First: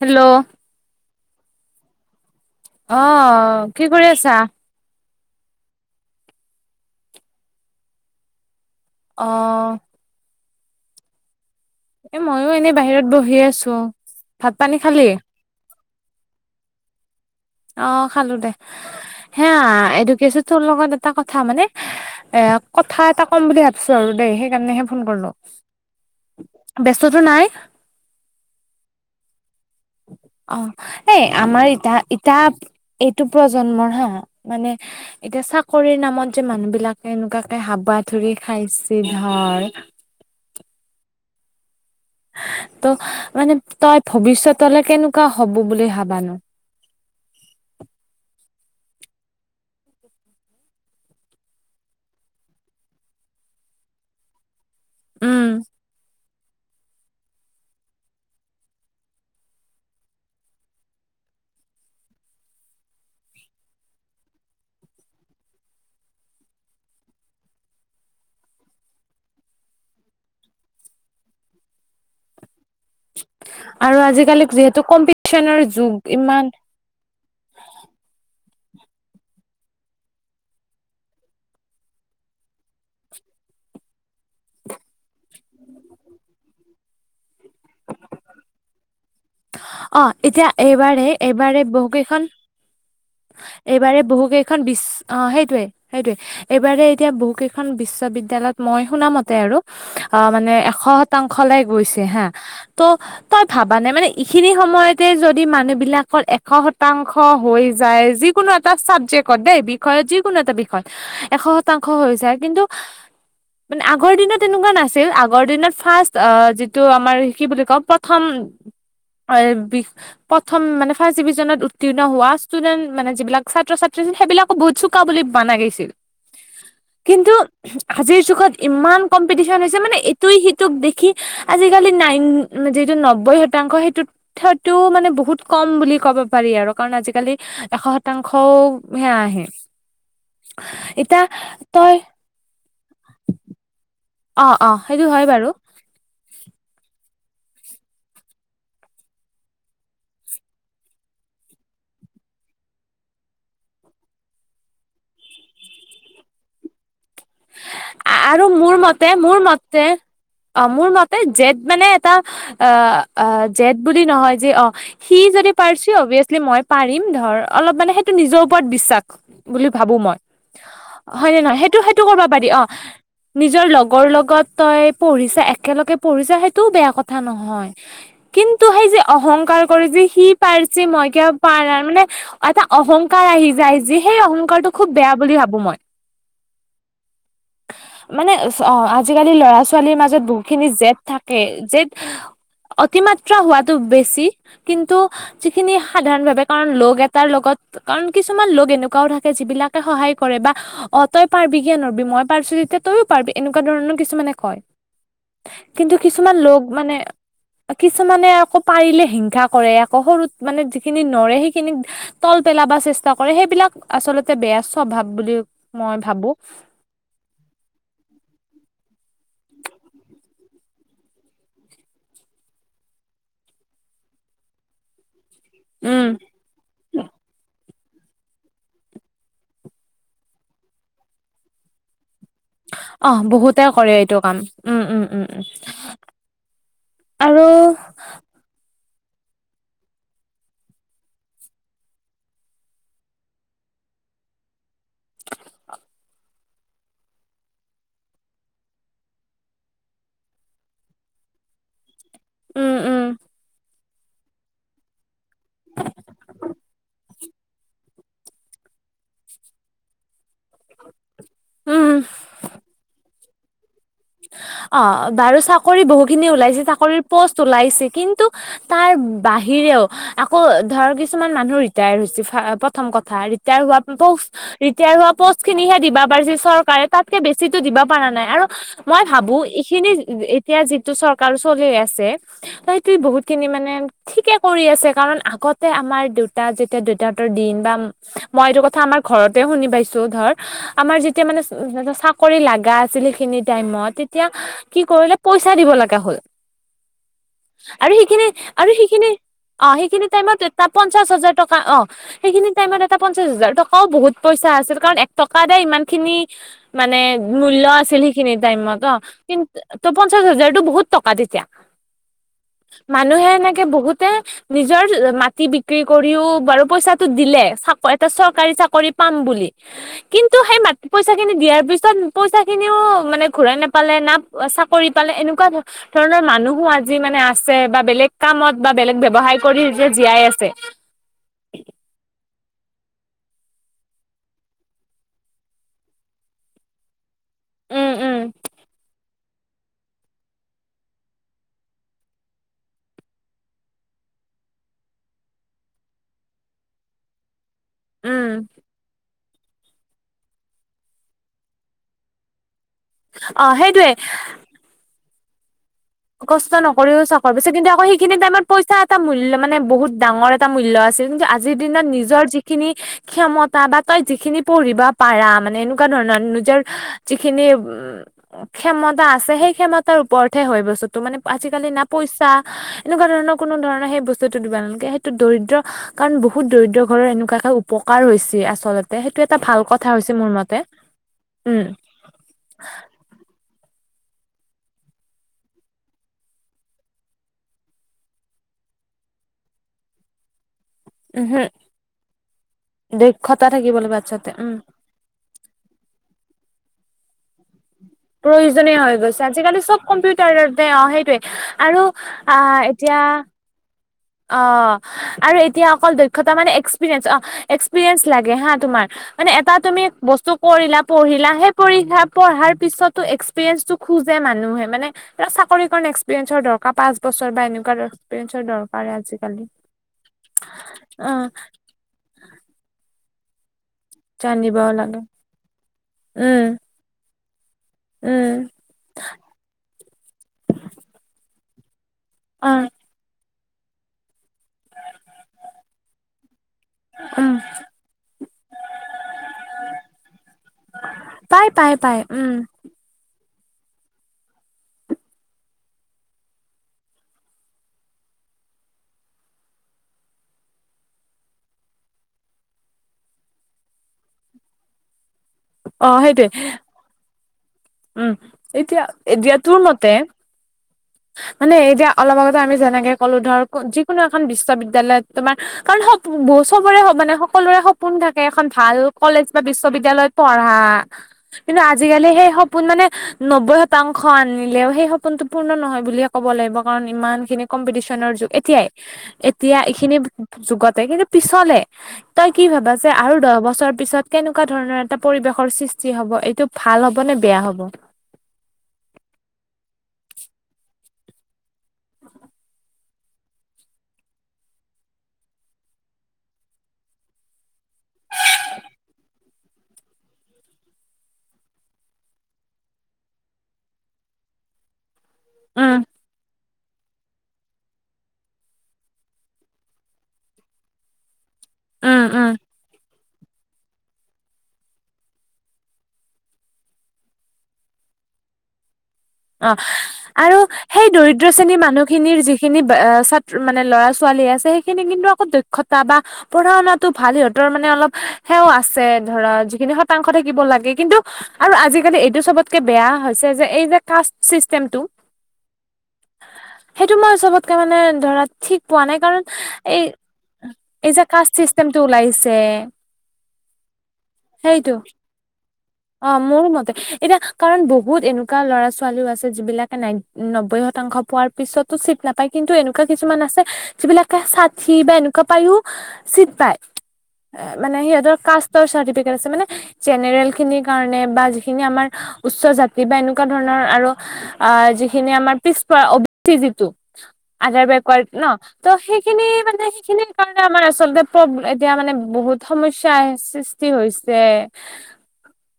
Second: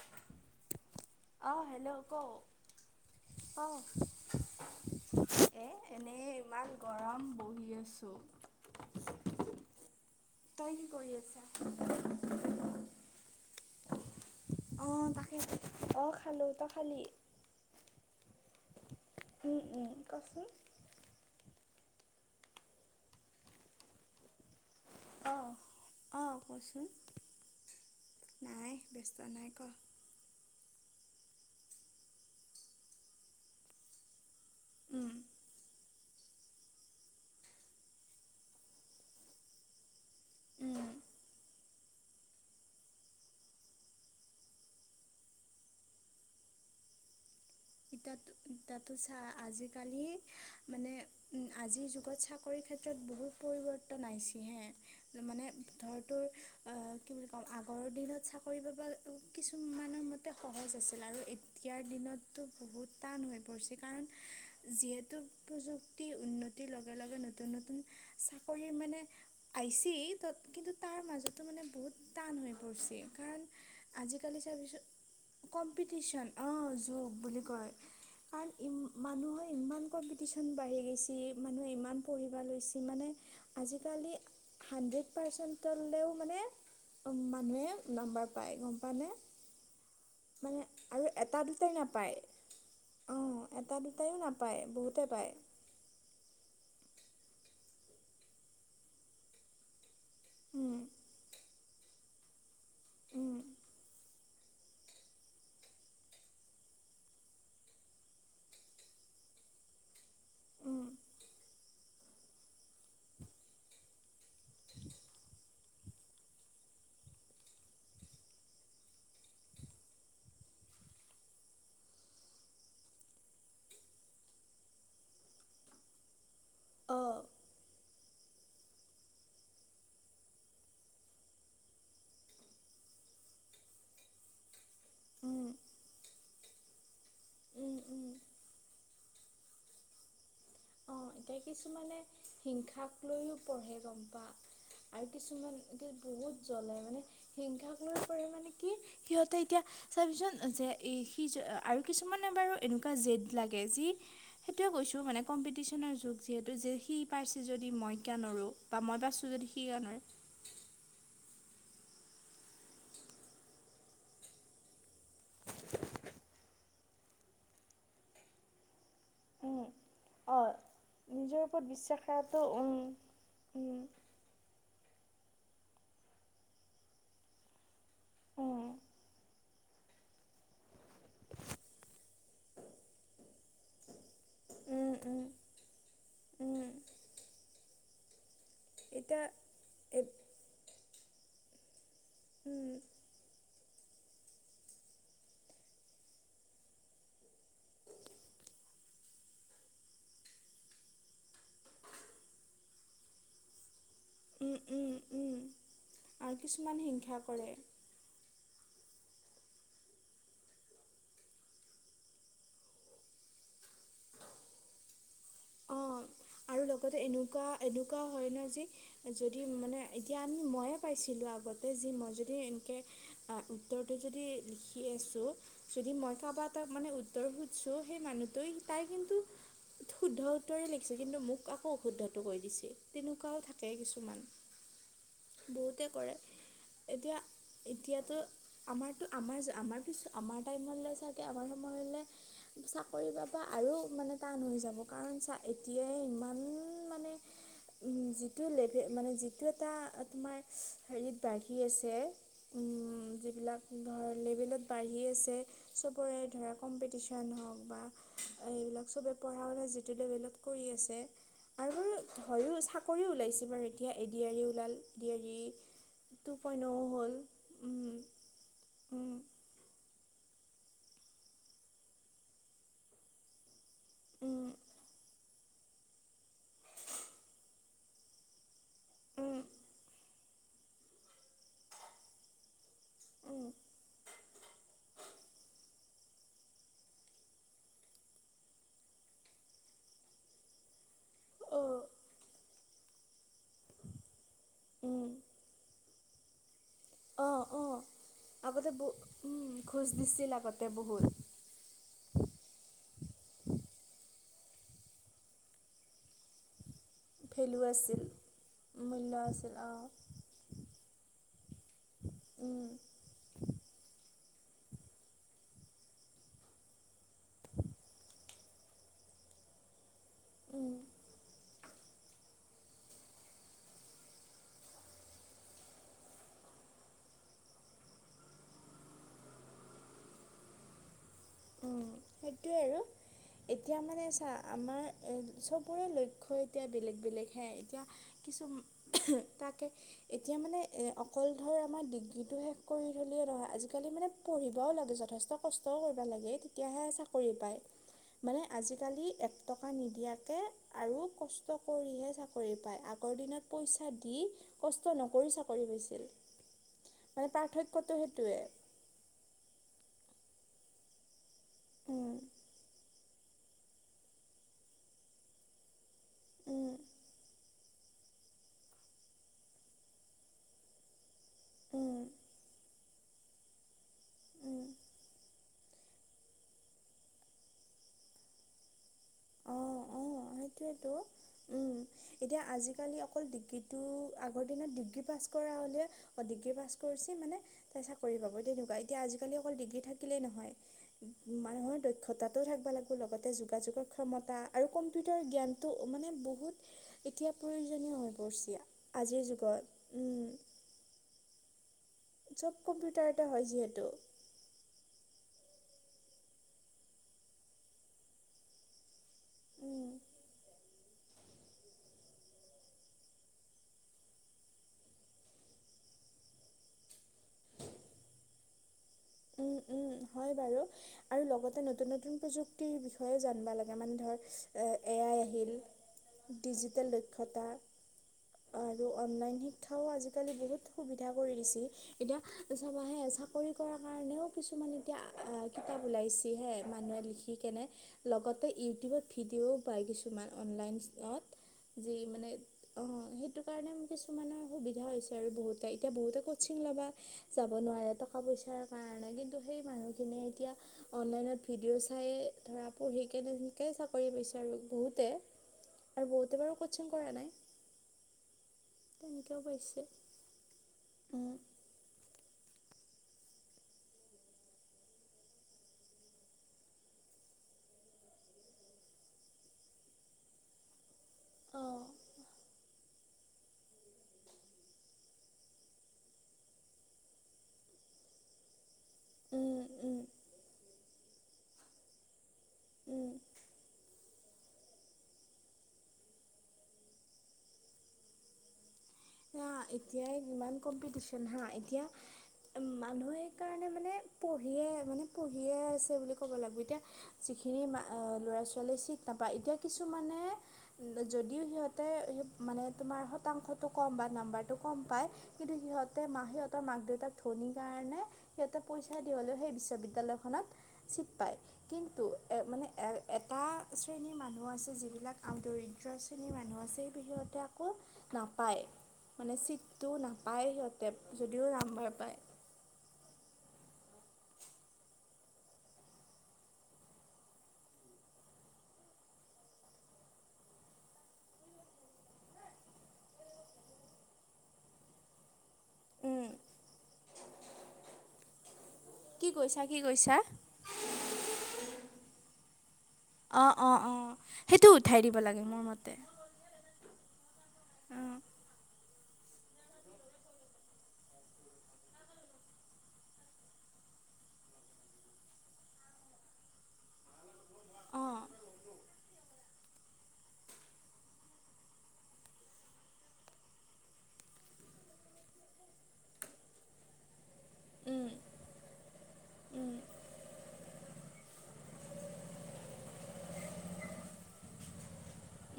Hello আহ hello ক অ অঁ কি কৰি আছা এ এনেই ইমান গৰম বহি আছোঁ আহ তই কি কৰি আছ এ মইো এনে বাহিৰত বহি আছো ভাত পানী খালি আহ তাকে আহ খালো তই খালি অ খালো দে হে উম উম এইদোকছো কচোন তোৰ লগত এটা কথা মানে এ কথা এটা ক'ম বুলি ভাবছো আৰু দেই কাৰণেহে ফোন কৰিলো, অঁ অঁ কচোন ব্যস্ততো নাই? নাই ব্যস্ত নাই ক অ, এই আমাৰ ইতা-ইতা এইটো প্ৰজন্মৰ হা। মানে উম এতিয়া চাকৰিৰ নাম মতযে মানুহ বিলাকে এনেকুৱাকে হাবা ধুৰি খাইছে নহয়। [inaudible] ত' মানে তই ভৱিষ্যতলৈ কেনেকুৱা হ'ব বুলি ভাবানো? [unintelligible] ইতাতো-ইতাতো চা আজিকালি মানে উ, আজিৰ যুগত চাকৰিত ক্ষেত্ৰত বহুত পৰিৱৰ্তন আহিছে হে মানে উম ধৰ তোৰ অ, কি বুলি ক'ম আগৰ দিনত চাকৰি পাবল উ, কিছুমানৰ মতে সহজ আছিল আৰু এত তিয়াৰ দিনত বহুত টান হৈ পৰিছে কাৰণ যিহেতু পোযুক্তি উন্নতিৰ লগে লগে নতো নতুন চাকৰি মানে আইচি ত-কিন্তু তাৰ মাজতো মানে বহুত টান হৈ অইছে কাৰণ আৰু আজিকালি যিহেতু চাবিচোন, কম্পিটিচনৰ যুগ কম্পিটিশ্যন ইমান অ', যোগ। ঘৰ। কাৰণ ই-মানুহৰ ইমান কম্পিটিশ্যন বাঢ়ি গৈছে মানুহে ইমান পঢ়িব লৈছে মানে আজিকালি হাণ্ড্ৰেড পাৰ্চেণ্টলৈও মানে উম, মানুহে নাম্বাৰ পায় গম পাওঁ নে? অ এতিয়া এইবাৰে এটা এইবাৰে দুটাই বহু নাপায় কেইখন অঁ এটা এইবাৰে দুটাইও বহু কেইখন নাপায় বিশ্ব বহুতে অ পায় সেইটয়েই সেইটোয়ে এইবাৰে এতিয়া বহু কেইখন বিশ্ববিদ্যালয়ত মই শুনা মতে আৰু অ, মানে এশ উম শতাংশ লৈ গৈছিল। হা, ত', উম তই ভাবা নে মানে এইখিনি সময়তে যদি মানুহ বিলাকৰ এশ শতাং উখ, হয়্যিজ যায়, যিকোনো এটা চাবজেক্টত দেই বিষয়ত যিকোনো এটা বিষয়ত উম এশ শতাংশ হৈ যায় কিন্তু [inaudible] মানে আগৰ দিনত এনেকুৱা নাছিল আগৰ দিনত ফাৰ্ষ্ট আ, যিটো আমাৰ কি বুলি ক', প্ৰথম হয় বি-প্ৰথম মানে ফাৰ্ষ্ট ডিভিজনত উত্তীৰ্ণ হোৱা ষ্টুডেণ্ট মানে যিবিলাক ছাত্ৰ ছাত্ৰী আছিল সেইবিলাকো বহুত চোকা বুলি বানা গেইছিল। অঁ কিন্তু আজিৰ যুগত ইমান কম্পিটিশ্যন হৈছে মানে এইটুই সিটোক দেখি আ' আজিকালি নাইন-যিহটো নব্বৈ শতাংশ সেইটোত থাৰ্ডটো মানে বহুত উম কম বুলি ক'ব পাৰি। এৰ'কাৰণে আজিকালি উম এশ উম শতাংশও হে আহে। অ, এতিয়া তই কিছুমানে হিংসাক লৈও পঢ়ে। চম্পা অ অ সেইটো আৰু হয় বাৰু কিছুমান কি-বহুত জ্বলে মানে হিংসাক লৈ কৰে মানে কি সিহঁতে এতিয়া চাবিচোন যে-এ-সি-জি আৰু কিছুমান মানে বাৰু এনেকুৱা জেদ লাগে যি সেইটোৱে কৈছোঁ মানে কম্পিটিশ্যন যুগ যিহেতু যে সি পাইছে যদি মই কিয় আৰু নৰো? মোৰ বা মই মতে পাইছো মোৰ যদি সি কিয় নৰে? জেট মানে এটা আ-আ জেট বুলি নহয় যে অ, সি যদি পাৰছে অভিয়েছলি মই পাৰিম ধৰ অলপ মানে সেইটো নিজৰ ওপৰত বিশ্বাস। উম, বুলি ভাবো মই, অঁ হয় নিজৰ নে নহয় ওপৰত সেইটো হেইট বিশ্বাস কৰিব কৰাটো পাৰি অ, উম নিজৰ উম লগৰ লগত তই পঢ়িছা একেলগে পঢ়িছা সেইটো বেয়া কথা নহয়, কিন্তু উম সেই যে অহংকাৰ কৰি সি পাৰছে মই কিয় পাৰা মানে এটা অহংকাৰ আহি যায় যি সেই অহংকাৰটো খুব উম বেয়া উম বুলি ভাবো মই। [inaudible] মানে অ, এতিয়া আজিকালি ল'ৰা ছোৱালীৰ এ মাজত বহুখিনি জেট থাকে জেট উম অতিমাত্ৰা হোৱাত তুব বেছি কিন্তু যিখিনি সাধাৰণ ভাৱে কাৰণ ল'গ এটাৰ লগত কাৰণ কিছুমান ল'গ তো তেনেকুৱাও থাকে যিবিলাকে সহায় কৰে বা অতই পাৰ্বিক। কিয় নৰবি মই পাৰছো যেতিয়া তইও পাৰ্বি এনেকুৱা ধৰণৰ কিছুমানে উম কয়, উম উম কিন্তু কিছুমান আৰু ল'গ মানে, হিংসা কৰে। কিছুমানে আকৌ পাৰিলে হিংসা কৰে আকৌ সৰুত মানে যিখিনি নৰে সেইখিনিক তল পেলাব চেষ্টা কৰে সেইবিলাক [unintelligible] আচলতে বেয়া স্বভাৱ বুলি মই অ' ভাবো আৰু লগতে এনেকুৱা এনেকুৱা হয় ন যি যদি মানে এতিয়া আমি ময়ে [unintelligible] পাইছিলোঁ আগতে যি মই যদি এনেকৈ উত্তৰটো যদি লিখি আছোঁ যদি উম মই কাৰোবা এটাক মানে উত্তৰ সুধছো সেই মানুহটে তাই কিন্তু শুদ্ধ উত্তৰেই লিছে কিন্তু মোক আকৌ অসুন্ধ দিছে অহ তেনেকুৱাও বহুতে থাকে কৰে এইটো কিছুমান কাম উম উম উম উম বহুতে কৰে এতিয়া আৰু এতিয়াতো আমাৰ আমাৰ আমাৰ কিছ আমাৰ টাইমলৈ চাগে আমাৰ সময়লৈ চাকৰি পাব আৰু মানে টান হৈ যাব কাৰণ চা এতিয়াই ইমান মানে যিটো লেভেল মানে যিটো এটা তোমাৰ হেৰিত বাঢ়ি আছে উম উম যিবিলাক [inaudible] যিবিলাক বাঢ়ি আছে চবৰে ধৰা কম্পিটিচন হওক বা এইবিলাক পঢ়া শুনা যে- কৰি আছে আৰু উম বাৰু চাকৰিও ওলাইছে বাৰু। এতিয়া এ ডি আৰ ই ওলাল অ এ ডি আৰ বাৰু ই চাকৰি বহুখিনি টু ওলাইছে পইণ্ট অ' চাকৰিৰ হ'ল পষ্ট ওলাইছে উম কিন্তু তাৰ উম বাহিৰেও আকৌ ধৰ কিছুমান মানুহ ৰিটায়াৰ হৈছে প্ৰথম কথা ৰিটায়াৰ হোৱা পোষ্ট উম ৰিটায়াৰ হোৱা পষ্ট খিনিহে দিবা পাৰিছিল চৰকাৰে তাতকে বেছিিতো দিব পাৰা নাই আৰু। মই ভাবো উম এইখিনি এতিয়া যিটো চৰকাৰ চলি আছে ত সেইটো উম বহুতখিনি মানে ঠিকে কৰি আছে কাৰণ আগতে আমাৰ দেউতা যেতিয়া দেউতাহতৰ দিন বা মইটো কথা আমাৰ ঘৰতে শুনি পাইছো ধৰ, আমাৰ যেতিয়া মানে অ' চাকৰি লাগা আছিলে সেইখিনিত টাইমত তেতিয়া কি উম কৰিলে পইচা দিব লগা হ'ল। অ। অ' আৰু সেইখিনি আগতে আৰু ব সেইখিনি উম, অ ঘোচ সেইখিনি দিছিল টাইমত আগতে এটা বহুত পঞ্চাশ হাজাৰ টকা অ সেইখিনি টাইমত এটা পঞ্চাশ হাজাৰ টকাও বহুত। পইচা আছিল কাৰণ এক টকা দ ইমান খিনি মানে মূল্য আছিল সেইখিনি টাইম ত উম মূল্য কিন্ত আছিল অ' ত পঞ্চাশ হাজাৰ টো বহুত টকা তেতিয়া। উম, মানুহে এনেকে বহুতে নিজৰ মাটি বিক্ৰী কৰিও বাৰু পইচাটো দিলে চ এটা চৰকাৰী চাকৰি পাম বুলি। কিন্তু সেই ম উম। পইচা খিনি দিয়াৰ পিছত পইচা খিনিও মানে ঘূৰাই নোপালে না চাকৰি পালে এনেকুৱা ধৰণৰ মানুহো আজি মানে আছে বা বেলেগ বেলেগ কামত বা বেলেগ ব্যৱসায় কৰি জীয়াই আছে। সেইটোৱেই আৰু। এতিয়া মানে চা আমাৰ এ চবৰে লক্ষ্য এতিয়া বেলেগ বেলেগ। হয় যা উম উম কিছু তাকে এতিয়া মানে এ অকল ধৰ আমাৰ ডিগ্ৰীটো শেষ কৰি থলে নহয় আজিকালি মানে পঢ়িব লাগে যথেষ্ঠ কৰিব ও লাগে। তেতিয়াহে চাকৰি পাই উম মানে আজিকালি টকা নিদিয়াকে আৰু কষ্ট কৰিহে চাকৰি আগৰ দিনত অ পইচা সেইটোয়ে দি কষ্ট নকৰি চা কষ্ট নকৰিও চাকৰ পিচ কিন্তু আকৌ পাৰ্থক্যটো সেইখিনি সেইটোৱে টাইমত পইচা এটা মূল্য মানে বহুত ডাঙৰ। এটা মূল্য আছিল কিন্তু আজিৰ দিনত উম, নিজৰ যিখিনি ক্ষমতা বা তই যিখিনি পঢ়িব পাৰা মানে এনেকুৱা ধৰৰ নিজৰ উম, যিখিনি কমতা আছে সেই কমতাৰ ওৰত হে হয় বস্তুতটো মানে আজিকালি না উম, পইচা এনেকুৱা ধৰণৰ কোনো ধৰণৰ সেই বস্তুটো দিব উম। নালাগে সেইটো দৰিদ্ৰ কাৰণ বহুত দৰিদ্ৰ ঘৰ এনেুৱা একটা উপ কাৰ হৈছে আচলতে। সেইটো এটা অ ভাল কথা অ হৈছে মোৰ মতে সেইটোয়েতো উম এতিয়া আজিকালি অকল ড [inaudible] আগৰ দিনত ডিগ্ৰী পাছ কৰা হলে অ ডিগ্ৰী পাছ কৰিছে মানে তাই চাকৰি পাব তেনেকুৱা এতিয়া আজি কালি অকল ডিগ্ৰী থাকিলেই নহয় উহু মানুহৰ দক্ষতাটোও থাকিব লাগিব লগতে দক্ষতা থাকিব যোগাযোগৰ লাগিব আচলতে ক্ষমতা উম আৰু কম্পিউটাৰ জ্ঞানটো মানে বহুত এতিয়া হৈ পৰিছে প্ৰয়োজ হৈ আজিৰ গৈছে আজিকালি যুগত চব উম কম্পিউটাৰতে অ সেইটোয়ে আৰু আহ চব এতিয়া কম্পিউটাৰ এ হয় যিহেতু। অ আৰু এতিয়া অকল দক্ষতা মানে এক্সপিৰিয়েঞ্চ অ এক্সপিৰিয়েঞ্চ লাগে হা তোমাৰ। মানে এটা তুমি উম বস্তু কৰিলা পঢ়িলা সেই পঢ়িলা পঢ়াৰ পিছতো এক্সপিৰিয়েন্ঞ্চ টো খোজে মানুহে মানে চাকৰি কাৰণ এক্পিৰিয়েঞ্চৰ দৰকাৰ পাঁচ বছৰ বা এনেকুৱা এক্পিৰিয়েঞ্চৰ দৰকাৰ। আজিকালি উম উম হয় বাৰু অ আৰু লগতে নতুন নতুন প্ৰযুক্তিৰ বিষয়ে জানবা লাগে মানে ধৰ জানিব এ লাগে আই আহিল উম ডিজিটেল দক্ষতা উম আৰু অনলাইন শিক্ষাও আজিকালি বহুত সুবিধা কৰি দিছে। এতিয়া অ চাবাহে চাকৰি কৰাৰ কাৰণেও কিছুমান এতিয়া কিতাপ ওলাইছেহে। মানুহে উম লিখি কেনে লগতে ইউটিউবত ভিডিঅ'ও পায় কিছুমান অনলাইনত পাই পাই যি পাই মানে উম অ সেই সেইটো কাৰণে কিছুমানৰ সুবিধা হৈছে আৰু বহুতে এতিয়া বহুতে কচিং ল'বা যাব নোৱাৰে টকা পইচাৰ কাৰণে উ কিন্তু সেই মানুহ খিনিয়ে এতিয়া অনলাইনত ভিডিঅ' চাইে ধৰা পঢ়িকে নিকে চাকৰি পাইছ বু অ আৰু সেইটোৱে বহুতে বাৰু ক কৰা নাই উম এতিয়া এয়া তেনেকৈও ত পাইছে মতেে আমি যেনেকে ক'লো ধৰ যিকোনো এখন বিশ্ববিদ্য়ালয়ত তোমাৰ কাৰণ স চবৰে মানে সকলোৰে সপোন থাকে এখন ভাল কলেজ বা বিশ্ববিদ্য়ালয়ত পঢ়া কিন্তু আজিকালি সেই সপোন মানে নব্বৈ শতাংশ আনিলেও সেই সপোনতো পূৰ্ণ নহয় বুলিয়ে ক'ব লাগিব কাৰণ ইমানখিনি কম্পিটিশ্যনৰ যুগ এতিয়াই এতিয়া এইখিনি যুগতে কিন্তু পিছলে তই কি ভাবা যে আৰু দহ বছৰ পিছত কেনেকুৱা ধৰণৰ এটা পৰিবেশৰ সৃষ্টি হব এইটো ভাল হব নে বেয়া হব হা এতিয়াই ইমান কম্পিটিচন হা এতিয়া মানুহে সকাৰণে মানে পঢ়িয়ে মানে পঢ়িয়ে আছে বুলি ক'ব লাগিব এতিয়া যিখিনি ালিক নাপায় এতিয়া কিছুমানে যদিও সিহঁ তমাৰ শতাংশটো কম বা নাম্বাৰটো কম পায় কিন্তু উম সিহতে মাহ সিহতৰ মাক দেউতাক ধনীৰ কাৰণে সিহঁতে পইচা দি হলেও সেই বিশ্ববিদ্য়ালয়খননত চিট পায় উম কিন্তু উম এ মানে এ এটা শ্ৰেণীৰ মানুহ আছে যিবিলাক আ দৰিদ্ৰ শ্ৰেণীৰ মানুহ আছে সেই বিহতে আকৌ ন পায় অ আৰু সেই দৰিদ্ৰ যদিও শ্ৰেণীৰ নাম্বাৰ মানুহখিনিৰ পায় যিখিনি ছাত্ৰ মান ল'ৰা ছোৱালী আছে সেইখিনি কিন্তু আকৌ দক্ষতা বা পঢ়া শুাতো ভাল সিহঁতৰ মানে অলপ সেৱা আছে ধৰা যিখিনি শতাংশ থাকিব লাগে কিন্তু আৰু আজিকালি এইটো চবতকে বেয়া হৈছে যে এই যে কষ্ট চিষ্টেমটো উম সেইটো মই চবতকে মানে ধৰা ঠিক পোৱা নাই কাৰণ কি কৈছা কি এই কৈছা এই যে কাষ্ট চিষ্টেমটো ওলাইছে অ অ অ সেইটো অ মোৰো মতে এতিয়া কাৰণ বহুত অঁ এনেকুৱা ল'ৰা ছোৱালী ালও আছে যিবিলাকে ন নব্বৈ শতাংশ পোৱাৰ পিছতো চিট নাপায় কিন্তু এনেকুৱা কিছুমান আছে স বিিলাকে চাঠি বা এনেকুৱা পায়ও চিট পায় মানে সিহতৰ অঁ কাৰ চ মান জেনেল খিৰ কাৰণ বা যিখিন আমাৰ উচ্চ জাতি বা এনেকুৱা ধৰণৰ যিখি ব উম ন ত সেইখিনি মানে উম সেইখিনিৰ কাৰণে আমাৰ আচল্ততে এতিয়া মানে বহুত সমস্যা আহিছে সৃষ্টি হৈছে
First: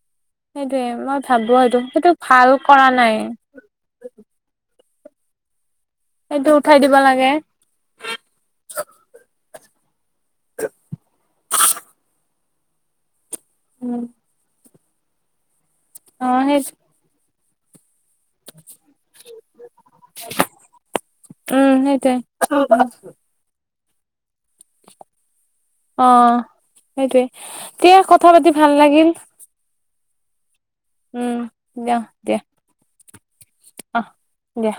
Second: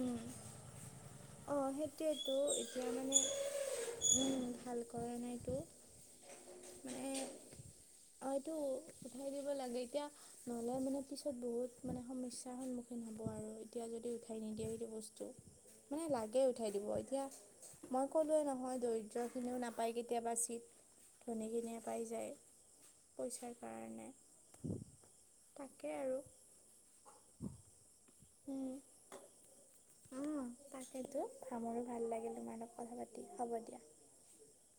উম সেইটয়ে মই ভাবো অঁ সেইটো সেইটো সেইটোৱেতো ভাল কৰা এতিয়া নাই মানে উম ভাল কৰা নাইতো সেইটো উঠাই দিব মানে লাগে হয়তটো উঠাই দিব লাগে এতিয়া নলে মানে পিছত বহুত মানে সমস্যাৰ সন্মুখীন হ'ব আৰু এতিয়া উম যদি উঠাই নিদিয়ে বসু মানে অ লাগে সেই উঠাই দিব এতিয়া মই ক'লোৱৱেই নহয় দৰিদ্ৰখিনিও নাপায় কেতিয়াবা চিট উম ধনীখিনিয়ে পাই সেইটোৱে যায় পইচাৰ কাৰণে তাকে [inaudible] অ আৰু সেইটোৱে তেয়া কথা পাতি ভাল লাগিল সেইটো উম ভামৰো দিয়া ভাল লাগিল দিয়া তোমাৰ লগপ কথা পাতি হ'ব দিয়া অ দিয়া